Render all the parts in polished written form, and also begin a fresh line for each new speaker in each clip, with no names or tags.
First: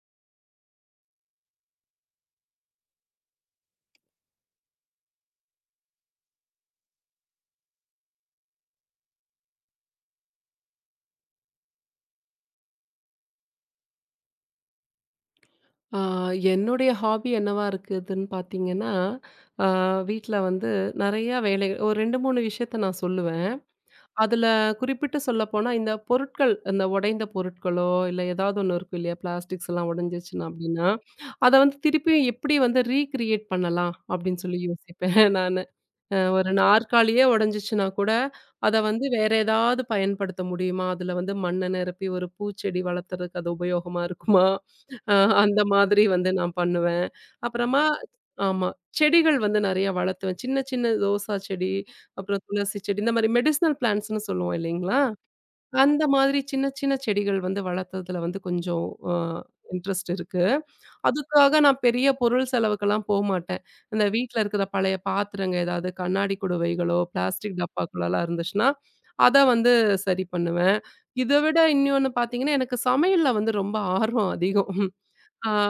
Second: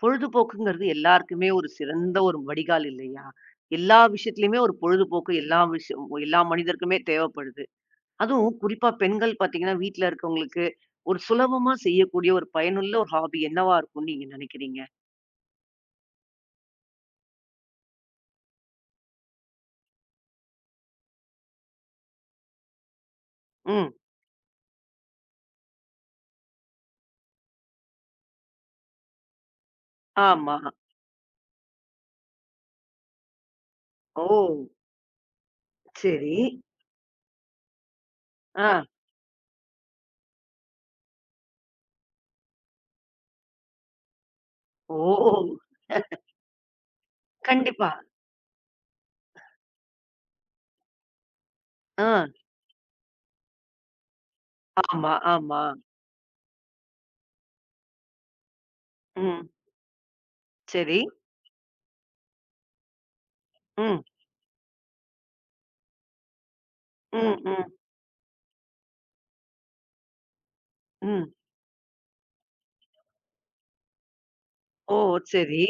பொழுதுபோக்குங்கிறது எல்லாருக்குமே ஒரு சிறந்த ஒரு வடிகால் இல்லையா? எல்லா விஷயத்துலயுமே ஒரு பொழுதுபோக்கு எல்லா விஷயம் எல்லா மனிதருக்குமே தேவைப்படுது. அதுவும் குறிப்பா பெண்கள் பார்த்தீங்கன்னா, வீட்ல இருக்கவங்களுக்கு ஒரு சுலபமா செய்யக்கூடிய ஒரு பயனுள்ள ஒரு ஹாபி என்னவா இருக்கும்னு நீங்க நினைக்கிறீங்க?
ஆ, என்னுடைய ஹாபி என்னவா இருக்குதுன்னு பார்த்தீங்கன்னா, ஆ வீட்ல வந்து நெறைய வேலை ஒரு 2, 3 விஷயத்த நான் சொல்லுவேன்.
ம்.
அதுல குறிப்பிட்டு சொல்லப்போனா, இந்த உடைந்த பொருட்களோ, இல்ல ஏதாவது ஒண்ணு இருக்கும் இல்லையா? பிளாஸ்டிக்ஸ்லாம் உடைஞ்சிருச்சுன்னா
ஆமா.
அப்படின்னா, அத வந்து திருப்பியும் எப்படி வந்து ரீகிரியேட் பண்ணலாம்
ஓ!
அப்படின்னு சொல்லி யோசிப்பேன் நானு.
சரி.
ஒரு நாற்காலியே உடைஞ்சிச்சுனா கூட, அத
ஆ.
வந்து வேற ஏதாவது பயன்படுத்த முடியுமா? அதுல வந்து மண்ண நிரப்பி ஒரு பூச்செடி வளர்த்துறதுக்கு அது உபயோகமா இருக்குமா?
ஓ!
அ அந்த மாதிரி வந்து நான் பண்ணுவேன். அப்புறமா
கண்டிப்பா.
ஆமா. செடிகள் வந்து நெறைய வளர்த்துவேன். சின்ன சின்ன ரோசா செடி,
ஆ.
அப்புறம் துளசி செடி, இந்த மாரி மெடிசினல் பிளான்ட்ஸ்ன்னு சொல்லுவோம் இல்லைங்களா?
ஆமா, ஆமா.
அந்த மாதிரி சின்ன சின்ன செடிகள் வந்து வளர்த்ததுல வந்து கொஞ்சம் அ
ம்.
இன்ட்ரெஸ்ட் இருக்கு.
சரி.
அதுக்காக நான் பெரிய பொருள் செலவுக்கெல்லாம் போமாட்டேன்.
ம்.
இந்த வீட்ல இருக்கிற பழைய பாத்திரங்க ஏதாவது கண்ணாடி குடுவைகளோ,
ம்,
பிளாஸ்டிக்
ம்,
டப்பாக்குள்ளலாம் இருந்துச்சுன்னா, அத வந்து சரி பண்ணுவேன். இத
ம்.
விட இன்னொன்னு பார்த்தீங்கன்னா, எனக்கு சமையல்ல வந்து ரொம்ப ஆர்வம் அதிகம்.
ஓ!
ஆ
சரி.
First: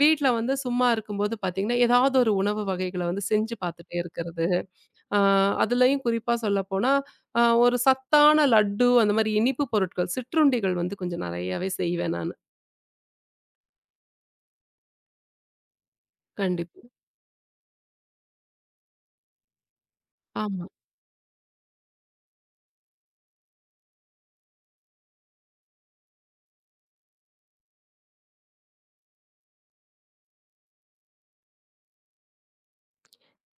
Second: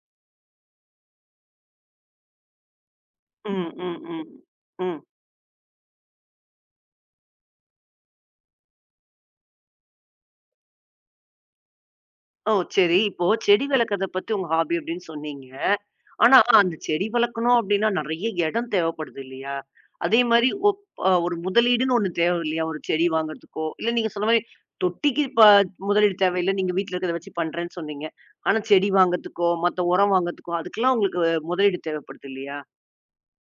வீட்ல வந்து சும்மா இருக்கும்போது பார்த்தீங்கன்னா, ஏதாவது ஒரு உணவு வகைகள வந்து செஞ்சு
ம்,
பார்த்துட்டே
ம், ம்.
இருக்கிறது.
ம்.
அ அதுலயும் குறிப்பா சொல்லப்போனா, ஒரு சத்தான லட்டு அந்த மாரி இனிப்பு பொருட்கள், சிற்றுண்டிகள் வந்து கொஞ்சம் நெறையாவே செய்வேன் நானு.
ஓ! சரி. இப்போ செடி வளர்க்கறத பத்தி உங்க ஹாபி அப்படின்னு சொன்னீங்க. ஆனா அந்த
கண்டிப்பா.
செடி வளர்க்கணும் அப்படின்னா நெறைய இடம் தேவைப்படுது இல்லையா? அதே மாரி
ஆமா.
ஒப் அ ஒரு முதலீடுன்னு ஒண்ணு தேவை இல்லையா? ஒரு செடி வாங்குறதுக்கோ, இல்ல நீங்க சொன்ன மாரி தொட்டிக்கு ப முதலீடு தேவையில்ல. நீங்க வீட்ல இருக்கிறத வச்சு பண்றேன்னு சொன்னீங்க. ஆனா செடி வாங்குறதுக்கோ, மத்த உரம் வாங்குறதுக்கோ, அதுக்கெல்லாம் உங்களுக்கு முதலீடு தேவைப்படுது இல்லையா?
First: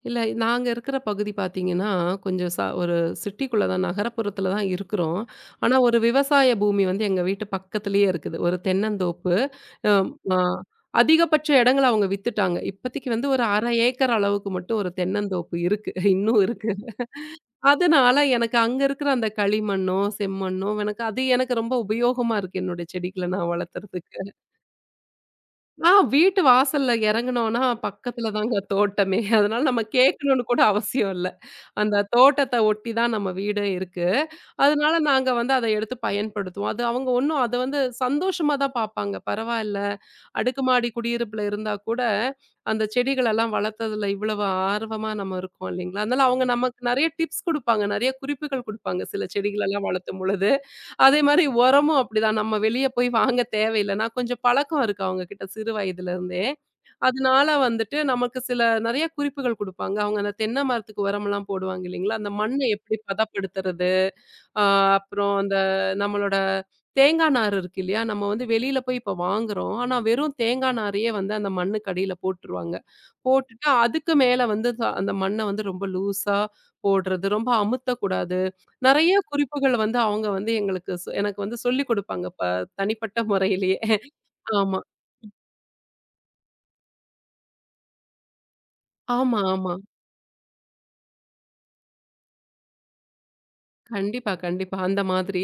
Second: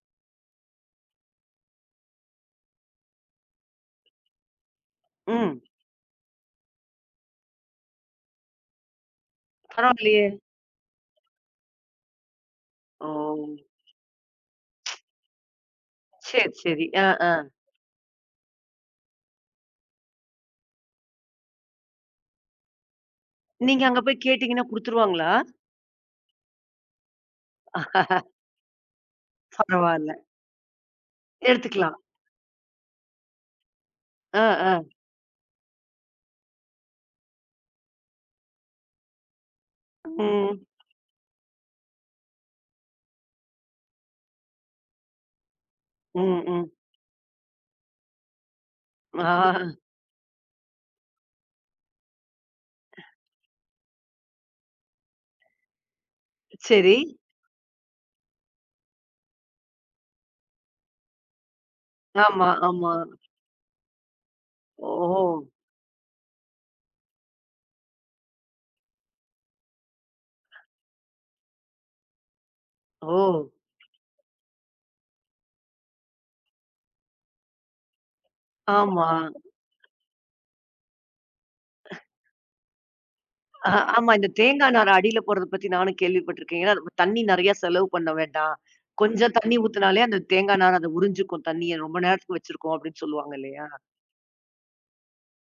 இல்ல நாங்க இருக்கிற பகுதி பார்த்தீங்கன்னா, கொஞ்சம் ஒரு சிட்டிக்குள்ள தான் நகரப்புறத்துல தான் இருக்கிறோம்.
ம்.
ஆனா ஒரு விவசாய பூமி வந்து எங்க வீட்டு பக்கத்திலேயே இருக்குது. ஒரு தென்னந்தோப்பு. அம்
பரவாயில்லையே!
அ அதிகபட்ச எடங்கள அவங்க வித்துட்டாங்க. இப்போதைக்கு
ஓ!
வந்து ஒரு 1/2 ஏக்கர் அளவுக்கு மட்டும் ஒரு தென்னந்தோப்பு இருக்கு. இன்னும்
சரி,
இருக்கு.
சரி. அ, அ.
அதனால எனக்கு அங்க இருக்கிற அந்த களிமண்ணோ, செம்மண்ணோ எனக்கு அது எனக்கு ரொம்ப உபயோகமா இருக்கு என்னோட செடிகள நான்
நீங்க அங்க போய்
வளர்த்துறதுக்கு.
கேட்டீங்கன்னா குடுத்துருவாங்களா? பரவால்ல.
வீட்டு வாசல்ல இறங்குனோம்னா, பக்கத்துல தாங்க தோட்டமே. அதனால நம்ம கேட்கணும்னு கூட அவசியம் இல்ல.
எடுத்துக்கலாம்.
அந்த தோட்டத்த ஒட்டி தான் நம்ம வீடு இருக்கு.
அ, அ.
அதனால நாங்க வந்து அத எடுத்து பயன்படுத்துவோம். அது அவங்க ஒண்ணும் அத வந்து சந்தோஷமா தான் பார்ப்பாங்க. பரவாயில்ல,
ம்.
அடுக்குமாடி குடியிருப்புல இருந்தா கூட, அந்த செடிகளெல்லாம் வளர்த்ததுல இவ்வளவு ஆர்வமா நம்ம இருக்கோம் இல்லைங்களா? அதனால
ம்,
அவங்க
ம்.
நமக்கு நெறைய டிப்ஸ் குடுப்பாங்க. நெறைய குறிப்புகள் குடுப்பாங்க. சில
ஆ
செடிகளெல்லாம் வளர்த்தும் பொழுது. அதே மாரி உரமும் அப்படிதான். நம்ம வெளிய போய் வாங்க தேவையில்ல. நான் கொஞ்சம் பழக்கம் இருக்கு அவங்க கிட்ட சிறு வயதிலிருந்தே.
சரி.
அதனால வந்துட்டு நமக்கு சில நெறைய குறிப்புகள் குடுப்பாங்க. அவங்க அந்த தென்னை மரத்துக்கு உரம்லாம் போடுவாங்க இல்லைங்களா? அந்த
ஆமா,
மண்ண
ஆமா.
எப்படி பதப்படுத்துறது? ஆ
ஓஹோ!
அப்புறம் அந்த நம்மளோட தேங்கா நார் இருக்கு இல்லையா? நம்ம வந்து வெளியில போய் இப்ப வாங்குறோம். ஆனா வெறும் தேங்கா நாரையே வந்து அந்த மண்ணுக்கு அடியில போட்டுருவாங்க.
ஓ!
போட்டுட்டு அதுக்கு மேல வந்து அந்த மண்ண வந்து ரொம்ப லூஸா போடுறது, ரொம்ப அமுத்தக்கூடாது.
ஆமா.
நெறைய குறிப்புகள் வந்து அவங்க வந்து எங்களுக்கு எனக்கு வந்து சொல்லிக் குடுப்பாங்க. தனிப்பட்ட
அ
முறையிலேயே.
ஆமா. இந்த தேங்காய்
ஆமா.
நார் அடியில போடுறத பத்தி நானும் கேள்விப்பட்டுருக்கேன். ஏன்னா, நம்ம தண்ணி நெறைய செலவு பண்ண வேண்டாம். கொஞ்சம்
ஆமா,
தண்ணி
ஆமா.
ஊத்துனாலே அந்த தேங்காய் நார் அத உறிஞ்சுக்கும் தண்ணிய. ரொம்ப நேரத்துக்கு வச்சிருக்கோம் அப்படின்னு சொல்லுவாங்க இல்லையா?
கண்டிப்பா, கண்டிப்பா. அந்த மாதிரி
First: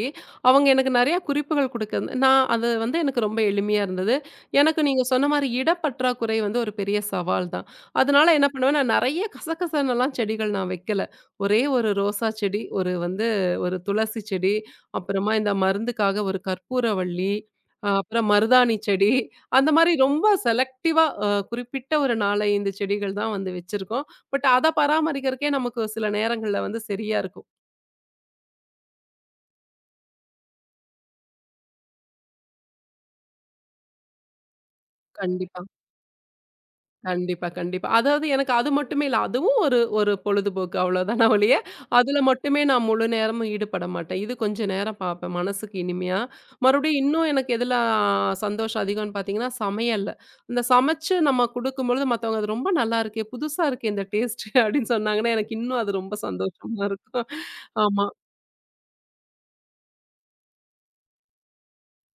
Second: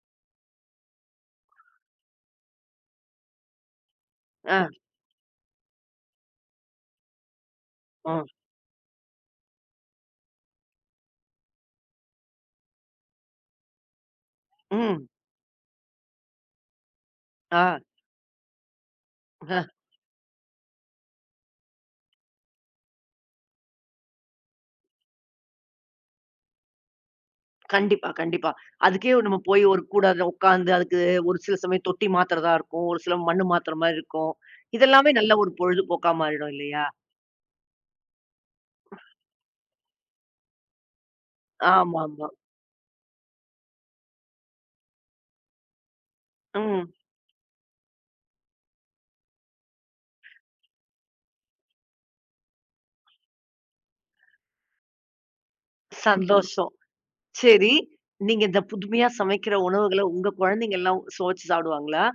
அவங்க எனக்கு நெறைய குறிப்புகள் குடுக்க நான் அது வந்து எனக்கு ரொம்ப எளிமையா இருந்தது.
அ,
எனக்கு நீங்க சொன்ன மாரி இடப்பற்றாக்குறை வந்து ஒரு பெரிய சவால் தான்.
அ,
அதனால என்ன பண்ணுவேன், நான் நெறைய கசகசன்னெல்லாம் செடிகள் நான் வைக்கல. ஒரே ஒரு ரோசா செடி, ஒரு வந்து ஒரு துளசி செடி,
ம்.
அப்புறமா இந்த மருந்துக்காக ஒரு கற்பூரவள்ளி,
ஆ,
அப்புறம் மருதாணி செடி,
அ.
அந்த மாரி ரொம்ப செலக்டிவா குறிப்பிட்ட ஒரு 4, 5 செடிகள் தான் வந்து வச்சிருக்கோம். பட் அத பராமரிக்கிறக்கே நமக்கு சில நேரங்கள்ல வந்து சரியா இருக்கும்.
கண்டிப்பா, கண்டிப்பா. அதுக்கே நம்ம போய் ஒரு கூட அதுல உட்காந்து அதுக்கு ஒரு சில சமயம் தொட்டி மாத்துறதா இருக்கும். ஒரு சில மண்ணு மாத்துற மாரி இருக்கும். இதெல்லாமே நல்ல ஒரு
கண்டிப்பா.
பொழுதுபோக்கா மாறிடும் இல்லையா?
கண்டிப்பா, கண்டிப்பா. அதாவது எனக்கு அது மட்டுமே இல்ல. அதுவும் ஒரு ஒரு பொழுதுபோக்கு அவ்வளோதான ஒழிய, அதுல
ஆமாமா.
மட்டுமே நான் முழு நேரமும் ஈடுபட மாட்டேன். இது கொஞ்ச நேரம் பார்ப்பேன் மனசுக்கு இனிமையா.
ம்.
மறுபடியும் இன்னும் எனக்கு எதுல ஆ, சந்தோஷம் அதிகம்னு பார்த்தீங்கன்னா, சமையல்ல. இந்த சமைச்சு நம்ம குடுக்கும்பொழுது மத்தவங்க "அது ரொம்ப நல்லா இருக்கே! புதுசா இருக்கே இந்த டேஸ்ட்டு" அப்படின்னு சொன்னாங்கன்னா, எனக்கு இன்னும் அது ரொம்ப
சந்தோஷம்.
சந்தோஷமா இருக்கும்.
சரி,
ஆமா.
நீங்க இந்த புதுமையா சமைக்கிற உணவுகள உங்க குழந்தைங்கலாம் சுவைச்சு சாப்பிடுவாங்களா?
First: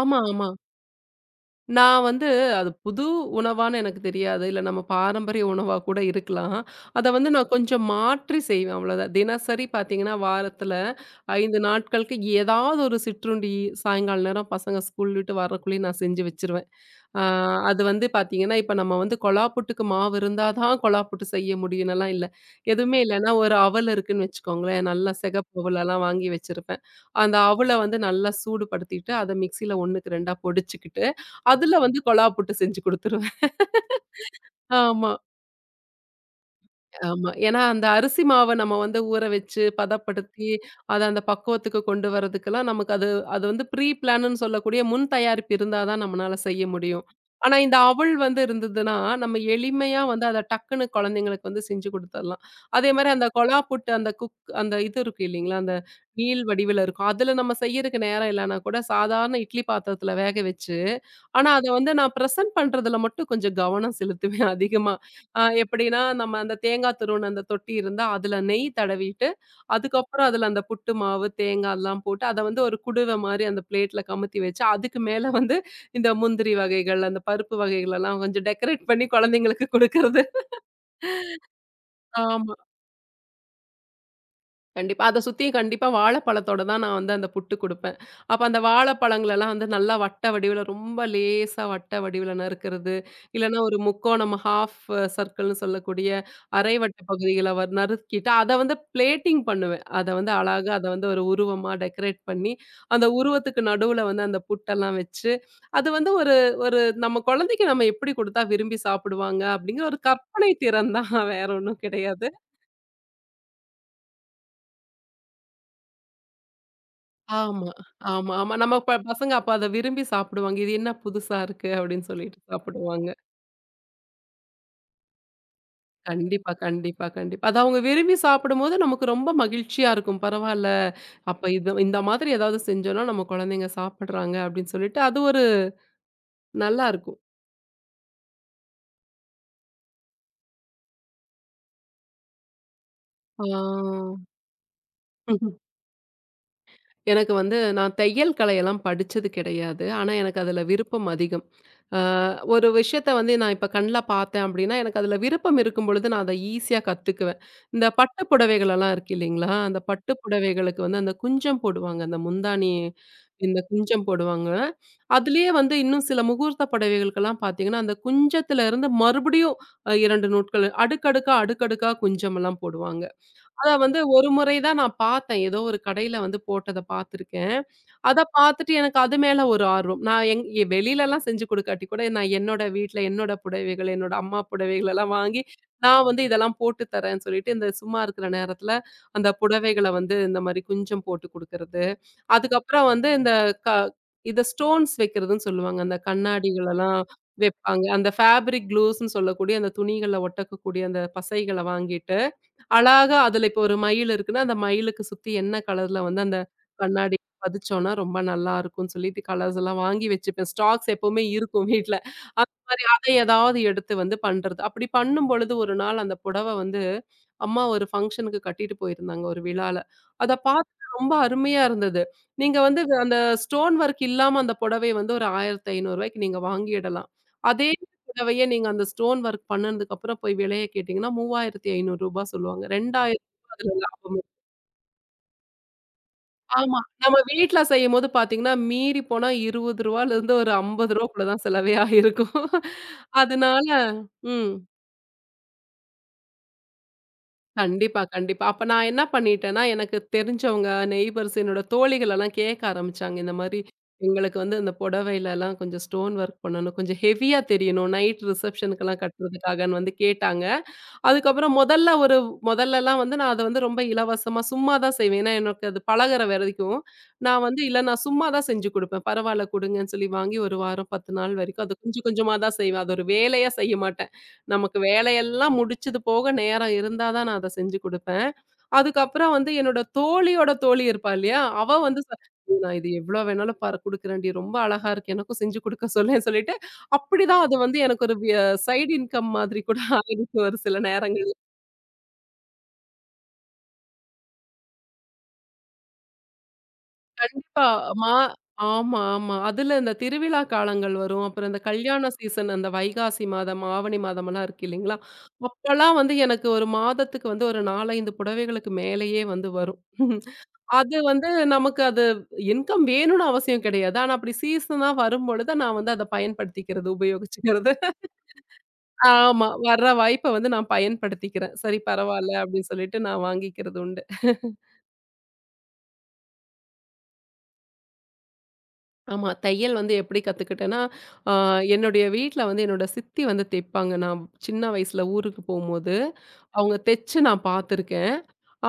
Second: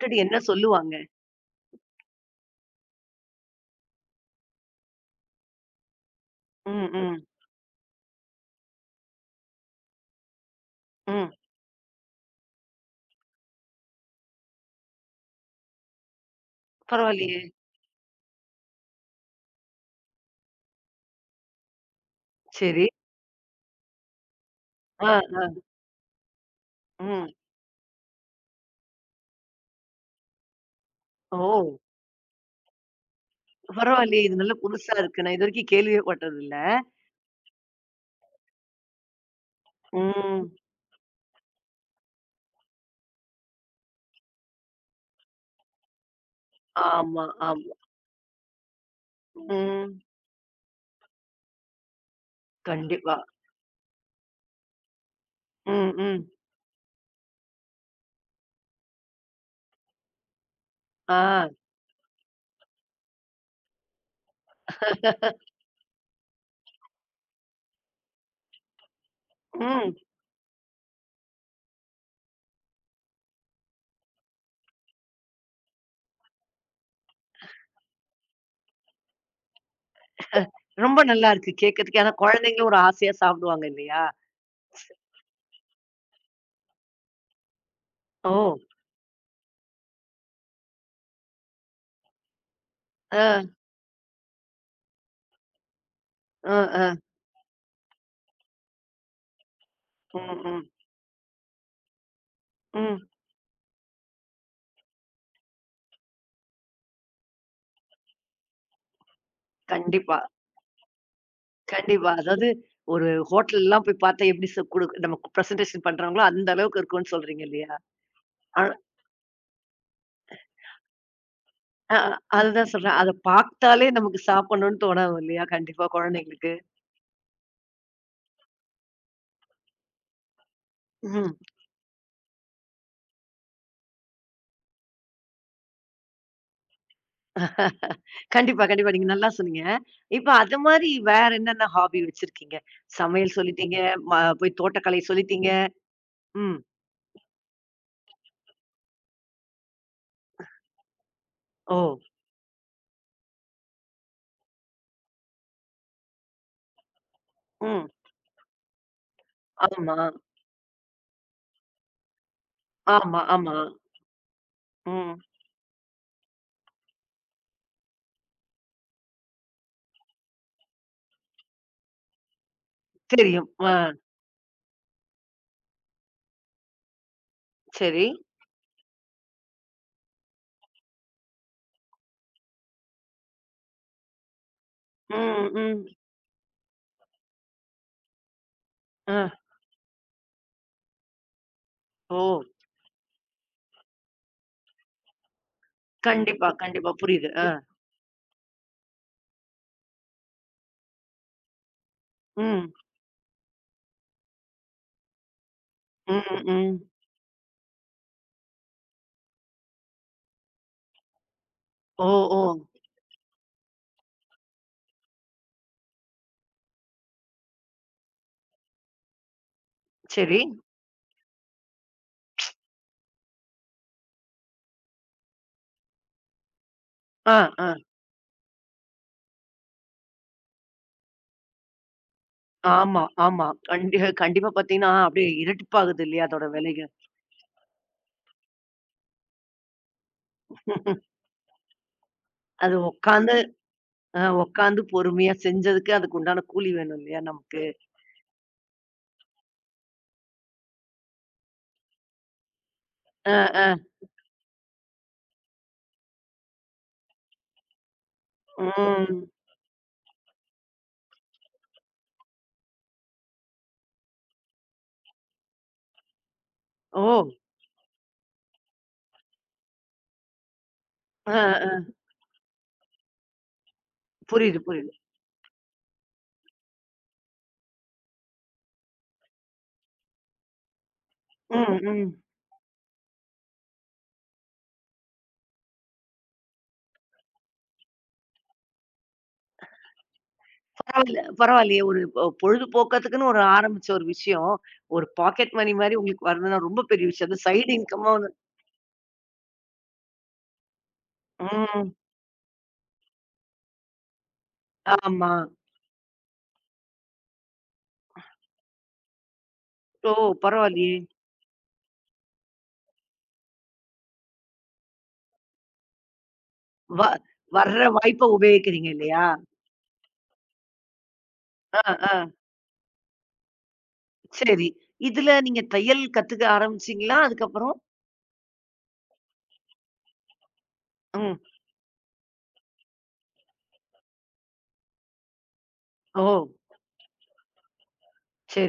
ஆமா,
என்ன
ஆமா.
சொல்லுவாங்க?
நான் வந்து அது புது உணவான்னு எனக்கு தெரியாது. இல்ல நம்ம பாரம்பரிய உணவா கூட இருக்கலாம்.
ம்,
அத
ம்,
வந்து நான் கொஞ்சம் மாற்றி செய்வேன் அவ்வளோதான். தினசரி பார்த்தீங்கன்னா, வாரத்துல
ம்.
5 நாட்களுக்கு ஏதாவது ஒரு சிற்றுண்டி சாயங்கால நேரம் பசங்க ஸ்கூல் விட்டு வரக்குள்ளயே நான் செஞ்சு வச்சுருவேன். ஆ
பரவாயில்லையே!
அது வந்து பார்த்தீங்கன்னா, இப்ப நம்ம வந்து கொழா புட்டுக்கு மாவு இருந்தா தான் கொழா புட்டு செய்ய முடியும்னுலாம் இல்ல.
சரி.
எதுவுமே இல்லன்னா ஒரு அவல் இருக்குன்னு வச்சுக்கோங்களேன். நல்லா
ஆ, ஆ.
சிகப்பு அவலெல்லாம் வாங்கி வச்சிருப்பேன்.
ம்.
அந்த அவல வந்து நல்லா சூடுபடுத்திட்டு, அத மிக்ஸியில 1க்கு 2ஆ பொடிச்சுக்கிட்டு அதுல
ஓ!
வந்து கொழா புட்டு செஞ்சு குடுத்துருவேன்.
பரவாயில்லையே! இது நல்ல புதுசா
ஆமா.
இருக்கு. நான் இதுவரைக்கும் கேள்வியே பட்டதில்ல.
ஆமா. ஏன்னா, அந்த அரிசி மாவ நம்ம வந்து ஊற வச்சு, பதப்படுத்தி,
ம்.
அத அந்த பக்குவத்துக்கு கொண்டு வரதுக்கெல்லாம் நமக்கு அது அது வந்து ப்ரீ பிளான்னு சொல்லக்கூடிய முன் தயாரிப்பு இருந்தா தான் நம்மனால செய்ய முடியும்.
ஆமா,
ஆனா,
ஆமா.
இந்த அவல் வந்து இருந்ததுன்னா, நம்ம
ம்.
எளிமையா வந்து அத டக்குன்னு குழந்தைங்களுக்கு வந்து செஞ்சு குடுத்துரலாம். அதேமாரி
கண்டிப்பா.
அந்த கொழா புட்டு, அந்த குக் அந்த இது இருக்கு இல்லீங்களா? அந்த
ம், ம்.
நீள் வடிவில இருக்கும். அதுல நம்ம செய்யறக்கு நேரம் இல்லன்னா கூட, சாதாரண இட்லி பாத்திரத்துல வேக வச்சு,
ஆ.
ஆனா அத வந்து நான் பிரசன்ட் பண்றதுல மட்டும் கொஞ்சம் கவனம் செலுத்துவேன் அதிகமா. எப்படின்னா, நம்ம அந்த தேங்காய் துருவுன அந்த தொட்டி இருந்தா, அதுல நெய் தடவிட்டு,
ம்.
அதுக்கப்புறம் அதுல அந்த புட்டு மாவு, தேங்காய்லாம் போட்டு, அத வந்து ஒரு குடுவை மாரி அந்த பிளேட்ல கமுத்தி வச்சு, அதுக்கு மேல வந்து இந்த முந்திரி வகைகள், அந்த பருப்பு வகைகளெல்லாம் கொஞ்சம் டெக்கரேட் பண்ணி குழந்தைங்களுக்கு குடுக்கறது.
ரொம்ப நல்லா இருக்கு கேட்கறதுக்கே. ஆனா
ஆமா.
குழந்தைங்களும் ஒரு ஆசையா சாப்பிடுவாங்க இல்லையா?
கண்டிப்பா. அத சுத்தியும் கண்டிப்பா வாழைப்பழத்தோட தான் நான் வந்து அந்த புட்டு குடுப்பேன்.
ஓ!
அப்ப அந்த வாழைப்பழங்களெல்லாம் வந்து நல்லா வட்ட வடிவுல, ரொம்ப லேசா வட்ட வடிவுல நறுக்கிறது.
ஆ,
இல்லன்னா ஒரு முக்கோணம் ஹாஃப் சர்க்கிள்ன்னு சொல்லக்கூடிய
ஆ,
அரை
ஆ.
வட்ட பகுதிகள நறுக்கிட்டு, அத வந்து பிளேட்டிங் பண்ணுவேன். அத வந்து
ம், ம்,
அழகா அத வந்து ஒரு உருவமா டெக்கரேட் பண்ணி,
ம்.
அந்த உருவத்துக்கு நடுவுல வந்து அந்த புட்டெல்லாம் வச்சு, அது வந்து ஒரு ஒரு நம்ம குழந்தைக்கு நம்ம எப்படி குடுத்தா விரும்பி சாப்பிடுவாங்க? அப்படிங்கிற ஒரு
கண்டிப்பா.
கற்பனை திறன் தான் வேற ஒண்ணும்
கண்டிப்பா.
கிடையாது.
அதாவது ஒரு ஹோட்டல்லாம் போய் பார்த்தா எப்படி ச குடு நம்ம பிரசன்டேஷன் பண்றாங்களோ, அந்த அளவுக்கு இருக்கும்னு சொல்றீங்க
ஆமா,
இல்லையா?
ஆமா, ஆமா.
அ
நம்ம பசங்க அப்ப அத விரும்பி சாப்பிடுவாங்க. இது என்ன புதுசா இருக்கு
அ
அப்படின்னு சொல்லிட்டு
அதுதான் சொல்றேன்.
சாப்பிடுவாங்க.
அத பார்த்தாலே நமக்கு சாப்பிடணும்னு தோணாது இல்லையா? கண்டிப்பா
கண்டிப்பா,
குழந்தைங்களுக்கு.
கண்டிப்பா, கண்டிப்பா. அது அவங்க விரும்பி சாப்பிடும்போது நமக்கு ரொம்ப மகிழ்ச்சியா இருக்கும். பரவால்ல,
ம்.
அப்ப இது இந்த மாதிரி ஏதாவது செஞ்சோம்னா நம்ம குழந்தைங்க சாப்பிடுறாங்க அப்படின்னு சொல்லிட்டு அது ஒரு நல்லா இருக்கும்.
கண்டிப்பா, கண்டிப்பா. நீங்க நல்லா சொன்னீங்க. இப்ப அது மாரி வேற என்னென்ன ஹாபி வச்சிருக்கீங்க? சமையல் சொல்லிட்டீங்க, ம போய் தோட்டக்கலை
ஆ.
சொல்லிட்டீங்க. ம்.
எனக்கு வந்து நான் தையல் கலையெல்லாம் படிச்சது கிடையாது. ஆனா, எனக்கு அதுல விருப்பம் அதிகம்.
ஓ!
அ ஒரு விஷயத்த வந்து நான் இப்ப கண்ல பார்த்தேன் அப்டின்னா, எனக்கு அதுல விருப்பம் இருக்கும் பொழுது நான் அத ஈஸியா கத்துக்குவேன். இந்த
ம்.
பட்டு புடவைகளெல்லாம் இருக்கு இல்லைங்களா? அந்த
ஆமா,
பட்டு புடவைகளுக்கு வந்து அந்த குஞ்சம் போடுவாங்க. அந்த முந்தானி
ஆமா, ஆமா.
இந்த குஞ்சம் போடுவாங்க.
ம்.
அதுலயே வந்து இன்னும் சில முகூர்த்த புடவைகளுக்கெல்லாம் பார்த்தீங்கன்னா, அந்த குஞ்சத்திலருந்து மறுபடியும் 2 நூட்கள் அடுக்கடுக்கா, அடுக்கடுக்கா குஞ்சமெல்லாம் போடுவாங்க.
தெரியும். ஆ.
அதான் வந்து ஒரு முறை தான் நான் பார்த்தேன். ஏதோ ஒரு கடையில வந்து போட்டத பார்த்துருக்கேன்.
சரி.
அத பார்த்துட்டு எனக்கு அது மேல ஒரு ஆர்வம். நான் எங் எ வெளிலலாம் செஞ்சு குடுக்காட்டி கூட, நான் என்னோட வீட்ல என்னோட புடவைகள், என்னோட அம்மா புடவைகள் எல்லாம் வாங்கி,
ம், ம்.
நான் வந்து இதெல்லாம் போட்டு தரேன்னு சொல்லிட்டு, இந்த சும்மா இருக்கிற நேரத்துல
அ.
அந்த புடவைகள வந்து இந்த மாரி குஞ்சம் போட்டு குடுக்கறது.
ஓ!
அதுக்கப்புறம் வந்து இந்த க இத ஸ்டோன்ஸ் வைக்கிறதுன்னு சொல்லுவாங்க. அந்த
கண்டிப்பா, கண்டிப்பா.
கண்ணாடிகளெல்லாம்
புரியுது. அ.
வைப்பாங்க. அந்த ஃபேப்ரிக் க்ளூஸ்ன்னு சொல்லக்கூடிய அந்த துணிகள்ல ஒட்டக்கக்கூடிய அந்த பசைகள வாங்கிட்டு
ம்.
அழகா அதுல இப்போ ஒரு மயில் இருக்குன்னா, அந்த மயிலுக்கு சுத்தி என்ன கலர்ல வந்து
ம்,
அந்த
ம்.
கண்ணாடி பதிச்சோம்னா ரொம்ப நல்லா இருக்கும்னு சொல்லிட்டு கலர்ஸ் எல்லாம் வாங்கி வச்சுப்பேன். ஸ்டாக்ஸ் எப்பவுமே இருக்கும் வீட்ல.
ஓ! ஓ!
அந்த மாரி அதை ஏதாவது எடுத்து வந்து பண்றது. அப்படி பண்ணும்பொழுது ஒரு நாள் அந்த புடவ வந்து அம்மா ஒரு ஃபங்ஷனுக்கு கட்டிட்டு போயிருந்தாங்க ஒரு விழால. அத
சரி.
பார்த்துட்டு ரொம்ப அருமையா இருந்தது. நீங்க வந்து அந்த ஸ்டோன் ஒர்க் இல்லாம அந்த புடவைய வந்து ஒரு ரூ. 1500க்கு நீங்க வாங்கிடலாம்.
ஆ,
அதே
ஆ.
தடவையே நீங்க அந்த ஸ்டோன் ஒர்க் பண்ணதுக்கு அப்புறம் போய் விலைய கேட்டீங்கன்னா ரூ. 3500 சொல்லுவாங்க. ரூ.
ஆமா,
2000
ஆமா.
அதுல
கண்டி
லாபம் இருக்கு.
கண்டிப்பா பார்த்தீங்கன்னா, அப்படியே இரட்டிப்பாகுது இல்லையா? அதோட
ஆமா.
விலைங்க.
நம்ம வீட்ல செய்யும்போது பாத்தீங்கன்னா, மீறி போனா ரூ. 20லேருந்து ஒரு ரூ. 50க்குள்ள தான் செலவே ஆயிருக்கும்.
அது உட்காந்து
அதனால ம்.
உட்காந்து பொறுமையா செஞ்சதுக்கு அதுக்கு உண்டான கூலி வேணும் இல்லையா நமக்கு?
கண்டிப்பா, கண்டிப்பா. அப்ப நான் என்ன பண்ணிட்டேன்னா, எனக்கு தெரிஞ்சவங்க, நெய்பர்ஸ் என்னோட தோழிகள் எல்லாம் கேட்க ஆரம்பிச்சாங்க.
அ,
இந்த மாரி
அ.
எங்களுக்கு வந்து இந்த புடவைலலாம் கொஞ்சம் ஸ்டோன் ஒர்க் பண்ணணும். கொஞ்சம் ஹெவியா தெரியணும். நைட் ரிசப்ஷனுக்கெல்லாம்
ம்.
கட்டுறதுக்காகன்னு வந்து கேட்டாங்க. அதுக்கப்புறம் முதல்லலாம் வந்து நான் அத வந்து ரொம்ப இலவசமா சும்மா தான் செய்வேன். ஏன்னா எனக்கு அது பழகுற வரைக்கும்.
ஓ!
நான் வந்து இல்ல நான் சும்மா தான் செஞ்சு குடுப்பேன். பரவால்ல குடுங்கன்னு சொல்லி வாங்கி 1 வாரம் 10
அ,
நாள் வரைக்கும் அத
அ.
கொஞ்சம் கொஞ்சமா தான் செய்வேன். அது ஒரு வேலையா செய்ய மாட்டேன்.
புரியுது,
நமக்கு
புரியுது.
வேலையெல்லாம் முடிச்சது போக நேரம் இருந்தா தான் நான் அத செஞ்சு குடுப்பேன். அதுக்கப்புறம் வந்து என்னோட தோழியோட தோழி இருப்பா இல்லையா? அவ
ம்,
வந்து
ம்.
"நான் இது எவ்ளோ வேணாலும் பாரு குடுக்குறேன்டி. ரொம்ப அழகா இருக்கு. எனக்கும் செஞ்சு குடுக்க சொல்லேன்" சொல்லிட்டு அப்படிதான் அது வந்து எனக்கு ஒரு சைடு இன்கம் மாதிரி கூட ஆயிடுச்சு ஒரு சில
பரவால்ல,
நேரங்கள்ல.
பரவாயில்லையே. ஒரு பொழுதுபோக்கத்துக்குன்னு ஒரு ஆரம்பிச்ச ஒரு விஷயம், ஒரு பாக்கெட் மணி மாரி உங்களுக்கு வரதுன்னா ரொம்ப பெரிய விஷயம். அது
கண்டிப்பா.
சைடு இன்கம்மா
மா
ஒண்ணு
ஆமா, ஆமா. அதுல இந்த திருவிழா காலங்கள் வரும். அப்புறம் இந்த
ம்.
கல்யாண சீசன் அந்த வைகாசி மாதம், ஆவணி மாதமெல்லாம் இருக்கு இல்லைங்களா?
ஆமா.
அப்பல்லாம் வந்து எனக்கு ஒரு மாதத்துக்கு வந்து ஒரு 4, 5 புடவைகளுக்கு மேலேயே வந்து வரும்.
ஓ!
அது
பரவாயில்லையே!
வந்து நமக்கு அது இன்கம் வேணும்னு அவசியம் கிடையாது. ஆனா அப்படி சீசனா வரும்பொழுது நான் வந்து அத பயன்படுத்திக்கிறது,
வ
உபயோகிச்சுக்கிறது.
வர்ற வாய்ப்ப உபயோகிக்கிறீங்க இல்லையா?
ஆமா. வர்ற வாய்ப்ப வந்து நான் பயன்படுத்திக்கிறேன். சரி
ஆ, ஆ.
பரவால்ல அப்படின்னு சொல்லிட்டு நான் வாங்கிக்கிறது உண்டு.
சரி. இதுல நீங்க தையல் கத்துக்க ஆரம்பிச்சீங்களா அதுக்கப்புறம்?
ஆமா. தையல் வந்து எப்படி கத்துக்கிட்டேன்னா, ஆ
ம்.
என்னுடைய வீட்ல வந்து என்னோட சித்தி வந்து தைப்பாங்க. நான் சின்ன வயசுல ஊருக்கு போம்போது,
ஓ!
அவங்க தெச்சு நான் பார்த்துருக்கேன்.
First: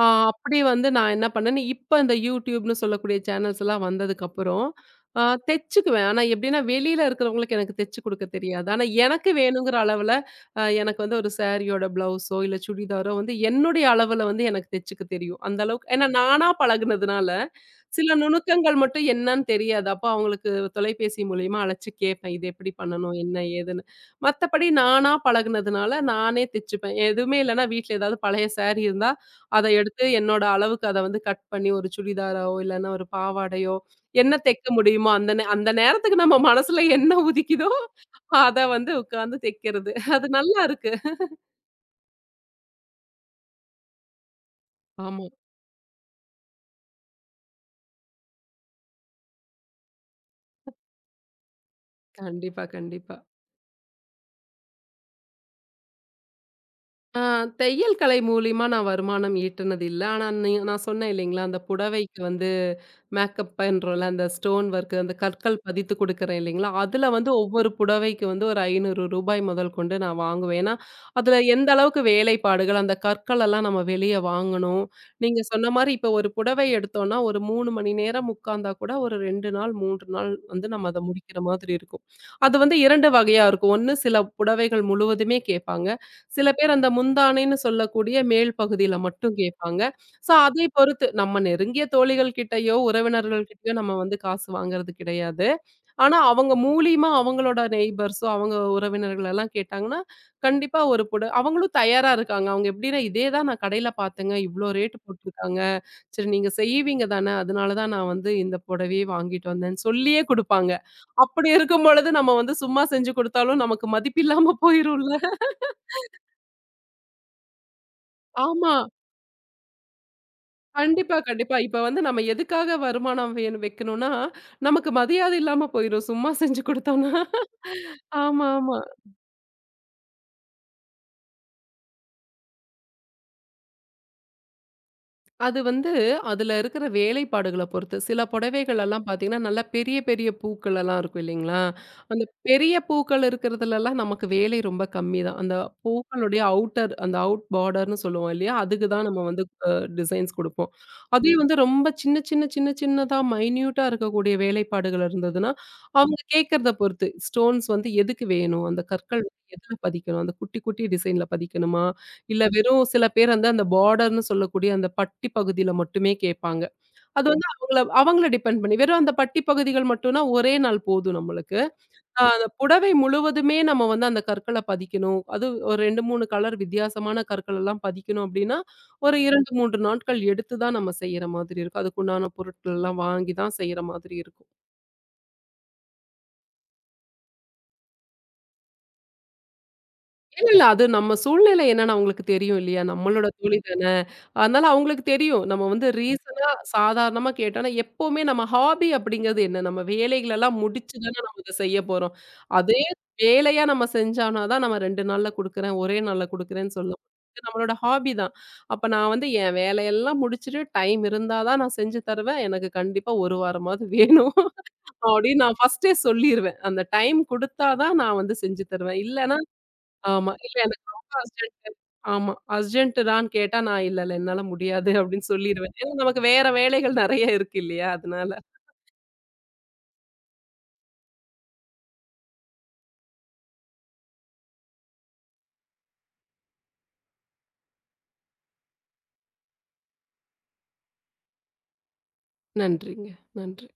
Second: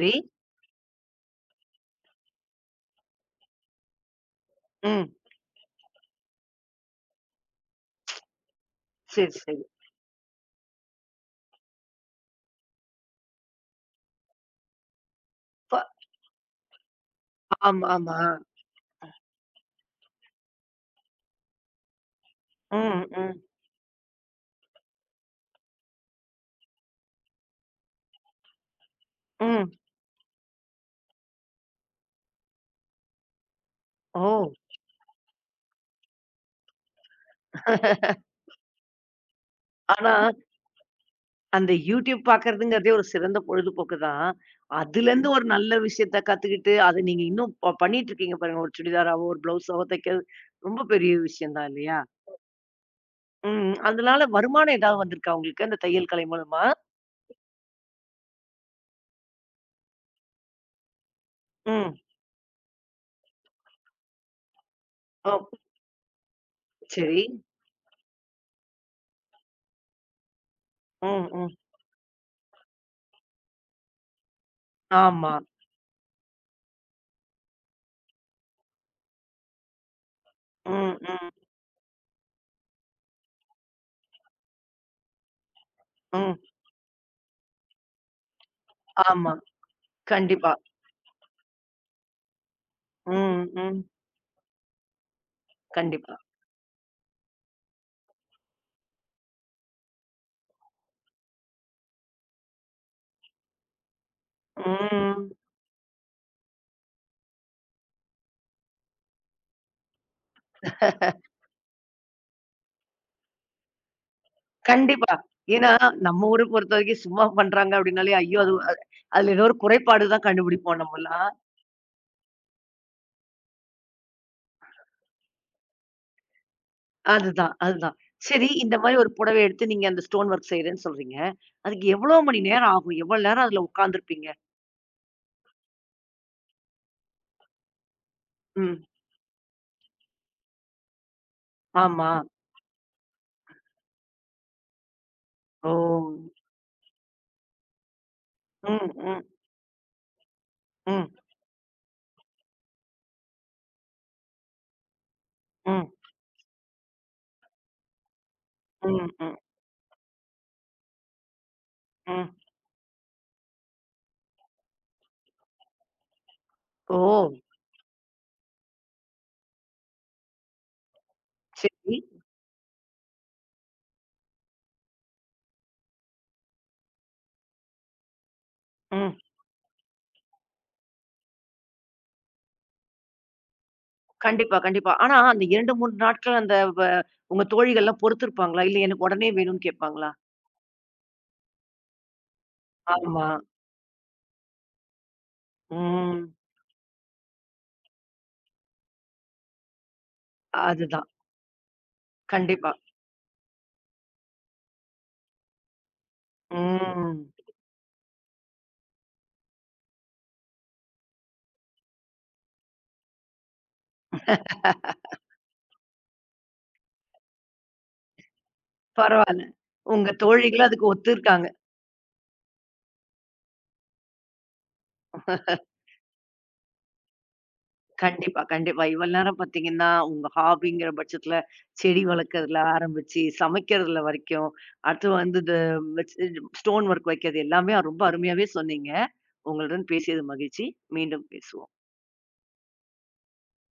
ஆ அப்படி வந்து நான் என்ன பண்ணேன், இப்ப இந்த YouTubeன்னு சொல்லக்கூடிய சேனல்ஸ்லாம் வந்ததுக்கப்புறம்,
ம்.
ஆ தெச்சுக்குவேன். ஆனா எப்படின்னா, வெளியில இருக்கிறவங்களுக்கு எனக்கு தெச்சு குடுக்க தெரியாது. ஆனா எனக்கு
சரி, சரி.
வேணுங்கிற அளவுல, எனக்கு வந்து ஒரு சாரியோட பிளவுஸோ, இல்ல சுடிதாரோ வந்து என்னுடைய அளவுல வந்து எனக்கு தெச்சுக்க தெரியும். அந்த
ப
அளவுக்கு ஏன்னா நானா பழகுனதுனால,
ஆமா,
சில
ஆமா.
நுணுக்கங்கள் மட்டும் என்னன்னு தெரியாது. அப்ப அவங்களுக்கு தொலைபேசி மூலியமா அழைச்சு கேட்பேன். இது எப்படி
ம்,
பண்ணணும்? என்ன?
ம்,
ஏதுன்னு. மத்தபடி நானா பழகுனதுனால, நானே தச்சுப்பேன். எதுவுமே இல்லன்னா வீட்ல ஏதாவது பழைய சாரி இருந்தா, அத
ம்.
எடுத்து என்னோட அளவுக்கு அத வந்து கட் பண்ணி ஒரு சுடிதாரோ, இல்லன்னா ஒரு பாவாடையோ,
ஓ!
என்ன தைக்க முடியுமோ அந்த நேரத்துக்கு நம்ம மனசுல என்ன உதிக்குதோ, அத வந்து உட்கார்ந்து தைக்கிறது.
ஆனா,
அது நல்லா இருக்கு.
அந்த YouTube பாக்கறதுங்கிறதே ஒரு சிறந்த பொழுதுபோக்கு தான்.
ஆமா.
அதுலருந்து ஒரு நல்ல விஷயத்த கத்துக்கிட்டு, அத நீங்க இன்னும் பண்ணிட்டு இருக்கீங்க பாருங்க. ஒரு சுடிதாராவோ, ஒரு ப்ளவுஸாவோ தைக்கிறது ரொம்ப பெரிய விஷயம் தான் இல்லையா?
கண்டிப்பா, கண்டிப்பா.
ம். அதனால வருமானம் ஏதாவது வந்திருக்கா உங்களுக்கு அந்த தையல் கலை மூலமா?
ஆ தையல் கலை மூலியமா நான் வருமானம் ஈட்டுனது இல்ல. ஆனா, நான் சொன்னேன் இல்லைங்களா, அந்த
ம்.
புடவைக்கு வந்து மேக்கப் பண்றோம்ல, அந்த ஸ்டோன் ஒர்க் அந்த
ஓ!
கற்கள் பதித்து குடுக்குறேன் இல்லைங்களா, அதுல
சரி.
வந்து ஒவ்வொரு புடவைக்கு வந்து ஒரு ரூ. 500 முதல் கொண்டு நான் வாங்குவேன். ஏன்னா,
ம்,
அதுல
ம்.
எந்த அளவுக்கு வேலைப்பாடுகள், அந்த கற்கள் எல்லாம் நம்ம வெளிய வாங்கணும்.
ஆமா.
நீங்க சொன்ன மாரி இப்ப ஒரு புடவை எடுத்தோம்னா, ஒரு 3 மணி நேரம் உட்கார்ந்தா கூட ஒரு 2 நாள், 3 நாள் வந்து நம்ம
ம்,
அத
ம்,
முடிக்கிற மாதிரி இருக்கும். அது வந்து 2 வகையா இருக்கும். ஒண்ணு சில புடவைகள் முழுவதுமே கேட்பாங்க.
ம்.
சில பேர் அந்த முந்தானைன்னு சொல்லக்கூடிய மேல் பகுதியில
ஆமா.
மட்டும் கேட்பாங்க. ஸோ,
கண்டிப்பா.
அதை பொறுத்து நம்ம நெருங்கிய தோழிகள் கிட்டயோ,
ம்,
உறவினர்கள் கிட்டயோ
ம்.
நம்ம வந்து காசு வாங்குறது கிடையாது. ஆனா,
கண்டிப்பா.
அவங்க மூலியமா அவங்களோட நெய்பர்ஸோ, அவங்க உறவினர்கள் எல்லாம் கேட்டாங்கன்னா, கண்டிப்பா ஒரு புட அவங்களும் தயாரா இருக்காங்க. அவங்க எப்படின்னா, "இதே தான் நான் கடையில பார்த்தேங்க. இவ்ளோ ரேட்
ம்.
போட்டுருக்காங்க. சரி நீங்க செய்வீங்க தானே, அதனால தான் நான் வந்து இந்த புடவையே வாங்கிட்டு வந்தேன்னு" சொல்லியே குடுப்பாங்க. அப்படி இருக்கும் பொழுது நம்ம வந்து சும்மா செஞ்சு குடுத்தாலும் நமக்கு மதிப்பில்லாம
கண்டிப்பா.
போயிரும்ல.
ஏன்னா, நம்ம ஊர பொறுத்தவரைக்கும் சும்மா பண்றாங்க அப்டின்னாலே, ஐயோ! அது
ஆமா.
அதுல ஏதோ ஒரு குறைபாடு தான் கண்டுபிடிப்போம்
கண்டிப்பா,
நம்மலாம்.
கண்டிப்பா. இப்ப வந்து நம்ம எதுக்காக வருமானம் வைக்கணும்னா, நமக்கு மரியாதை இல்லாம போயிரும். சும்மா செஞ்சு குடுத்தோம்னா.
அதுதான், அதுதான்.
ஆமா,
சரி இந்த
ஆமா.
மாரி ஒரு புடவ எடுத்து நீங்க அந்த ஸ்டோன் ஒர்க் செய்றேன்னு சொல்றீங்க. அதுக்கு எவ்வளோ மணி நேரம் ஆகும்? எவ்வளோ நேரம் அதுல உட்காந்துருப்பீங்க?
அது வந்து அதுல இருக்கிற வேலைப்பாடுகள பொறுத்து. சில புடவைகள்
ம்.
எல்லாம் பார்த்தீங்கன்னா, நல்லா பெரிய பெரிய பூக்கள் எல்லாம் இருக்கும் இல்லைங்களா?
ஆமா.
அந்த பெரிய பூக்கள் இருக்கிறதுலலாம் நமக்கு வேலை ரொம்ப கம்மி தான். அந்த
ஓ!
பூக்களுடைய அவுட்டர் அந்த அவுட் பார்டர்ன்னு சொல்லுவோம் இல்லையா? அதுக்கு
ம்,
தான்
ம்,
நம்ம வந்து டிசைன்ஸ் குடுப்போம்.
ம்,
அதே வந்து ரொம்ப சின்ன சின்ன சின்ன சின்னதா மைன்யூட்டா இருக்கக்கூடிய வேலைப்பாடுகள் இருந்ததுன்னா,
ம்,
அவங்க கேட்கறத பொறுத்து. ஸ்டோன்ஸ் வந்து எதுக்கு வேணும்? அந்த
ம்,
கற்கள்
ம்,
வந்து எதுல பதிக்கணும்? அந்த குட்டி குட்டி டிசைன்ல பதிக்கணுமா?
ம்.
இல்ல வெறும் சில பேர் வந்து அந்த பார்டர்ன்னு சொல்லக்கூடிய அந்த பட்டி பகுதியில மட்டுமே கேட்பாங்க.
ஓ!
அது வந்து அவங்கள அவங்கள டிபெண்ட் பண்ணி. வெறும் அந்த பட்டி பகுதிகள் மட்டும்னா ஒரே நாள் போதும் நம்மளுக்கு.
சரி.
அந்த புடவை முழுவதுமே நம்ம வந்து அந்த கற்கள பதிக்கணும். அது ஒரு 2, 3 கலர் வித்தியாசமான கற்கள் எல்லாம் பதிக்கணும் அப்டின்னா,
ம்.
ஒரு 2, 3 நாட்கள் எடுத்து தான் நம்ம செய்ற மாதிரி இருக்கும். அதுக்குண்டான பொருட்கள் எல்லாம் வாங்கி தான் செய்ற மாதிரி இருக்கும்.
கண்டிப்பா, கண்டிப்பா. ஆனா, அந்த 2, 3 நாட்கள் அந்த உங்க தோழிகள்லாம் பொறுத்திருப்பாங்களா? இல்ல எனக்கு உடனே வேணும்னு கேட்பாங்களா?
இல்ல, இல்ல. அது நம்ம சூழ்நிலை என்னன்னு அவங்களுக்கு தெரியும் இல்லையா? நம்மளோட
ஆமா.
தோழி தான. அதனால அவங்களுக்கு தெரியும். நம்ம வந்து ம்.
ம்.
ரீசனா, சாதாரணமா கேட்டோம்னா, எப்பவுமே நம்ம ஹாபி அப்படிங்கிறது என்ன? நம்ம வேலைகளெல்லாம் முடிச்சு
அதுதான்.
தானே நம்ம இத செய்ய போறோம்.
கண்டிப்பா.
அதே வேலையா நம்ம செஞ்சோம்னா தான் நம்ம 2 நாள்ல குடுக்குறேன், ஒரே நாள்ல குடுக்குறேன்னு சொல்ல
ம்.
இது நம்மளோட ஹாபி தான். அப்ப நான் வந்து என் வேலையெல்லாம் முடிச்சுட்டு டைம் இருந்தா தான் நான் செஞ்சு தருவேன். எனக்கு கண்டிப்பா 1 வாரமாவது வேணும். அப்படின்னு நான் ஃபர்ஸ்ட்டே சொல்லிருவேன். அந்த டைம் குடுத்தா தான் நான் வந்து செஞ்சு தருவேன். இல்லன்னா
பரவால்ல. உங்க
ஆமா. இல்ல
தோழிகளும்
எனக்கு
அதுக்கு
ரொம்ப
ஒத்துருக்காங்க.
அர்ஜென்ட்டு. ஆமா. அர்ஜென்ட் டான்னு கேட்டா, நான் இல்ல, இல்ல என்னால முடியாது அப்படின்னு சொல்லிருவேன். ஏன்னா நமக்கு வேற வேலைகள் நெறைய இருக்கு இல்லையா? அதனால.
கண்டிப்பா, கண்டிப்பா. இவ்வளோ நேரம் பார்த்தீங்கன்னா, உங்க ஹாபிங்கிற பட்சத்துல செடி வளர்க்கறதுல ஆரம்பிச்சு, சமைக்கிறதுல வரைக்கும், அடுத்து வந்து இந்த வச்சு ஸ்டோன் ஒர்க் வைக்கிறது எல்லாமே ரொம்ப அருமையாவே சொன்னீங்க. உங்களுடன் பேசியது மகிழ்ச்சி. மீண்டும் பேசுவோம்.
நன்றிங்க. நன்றி.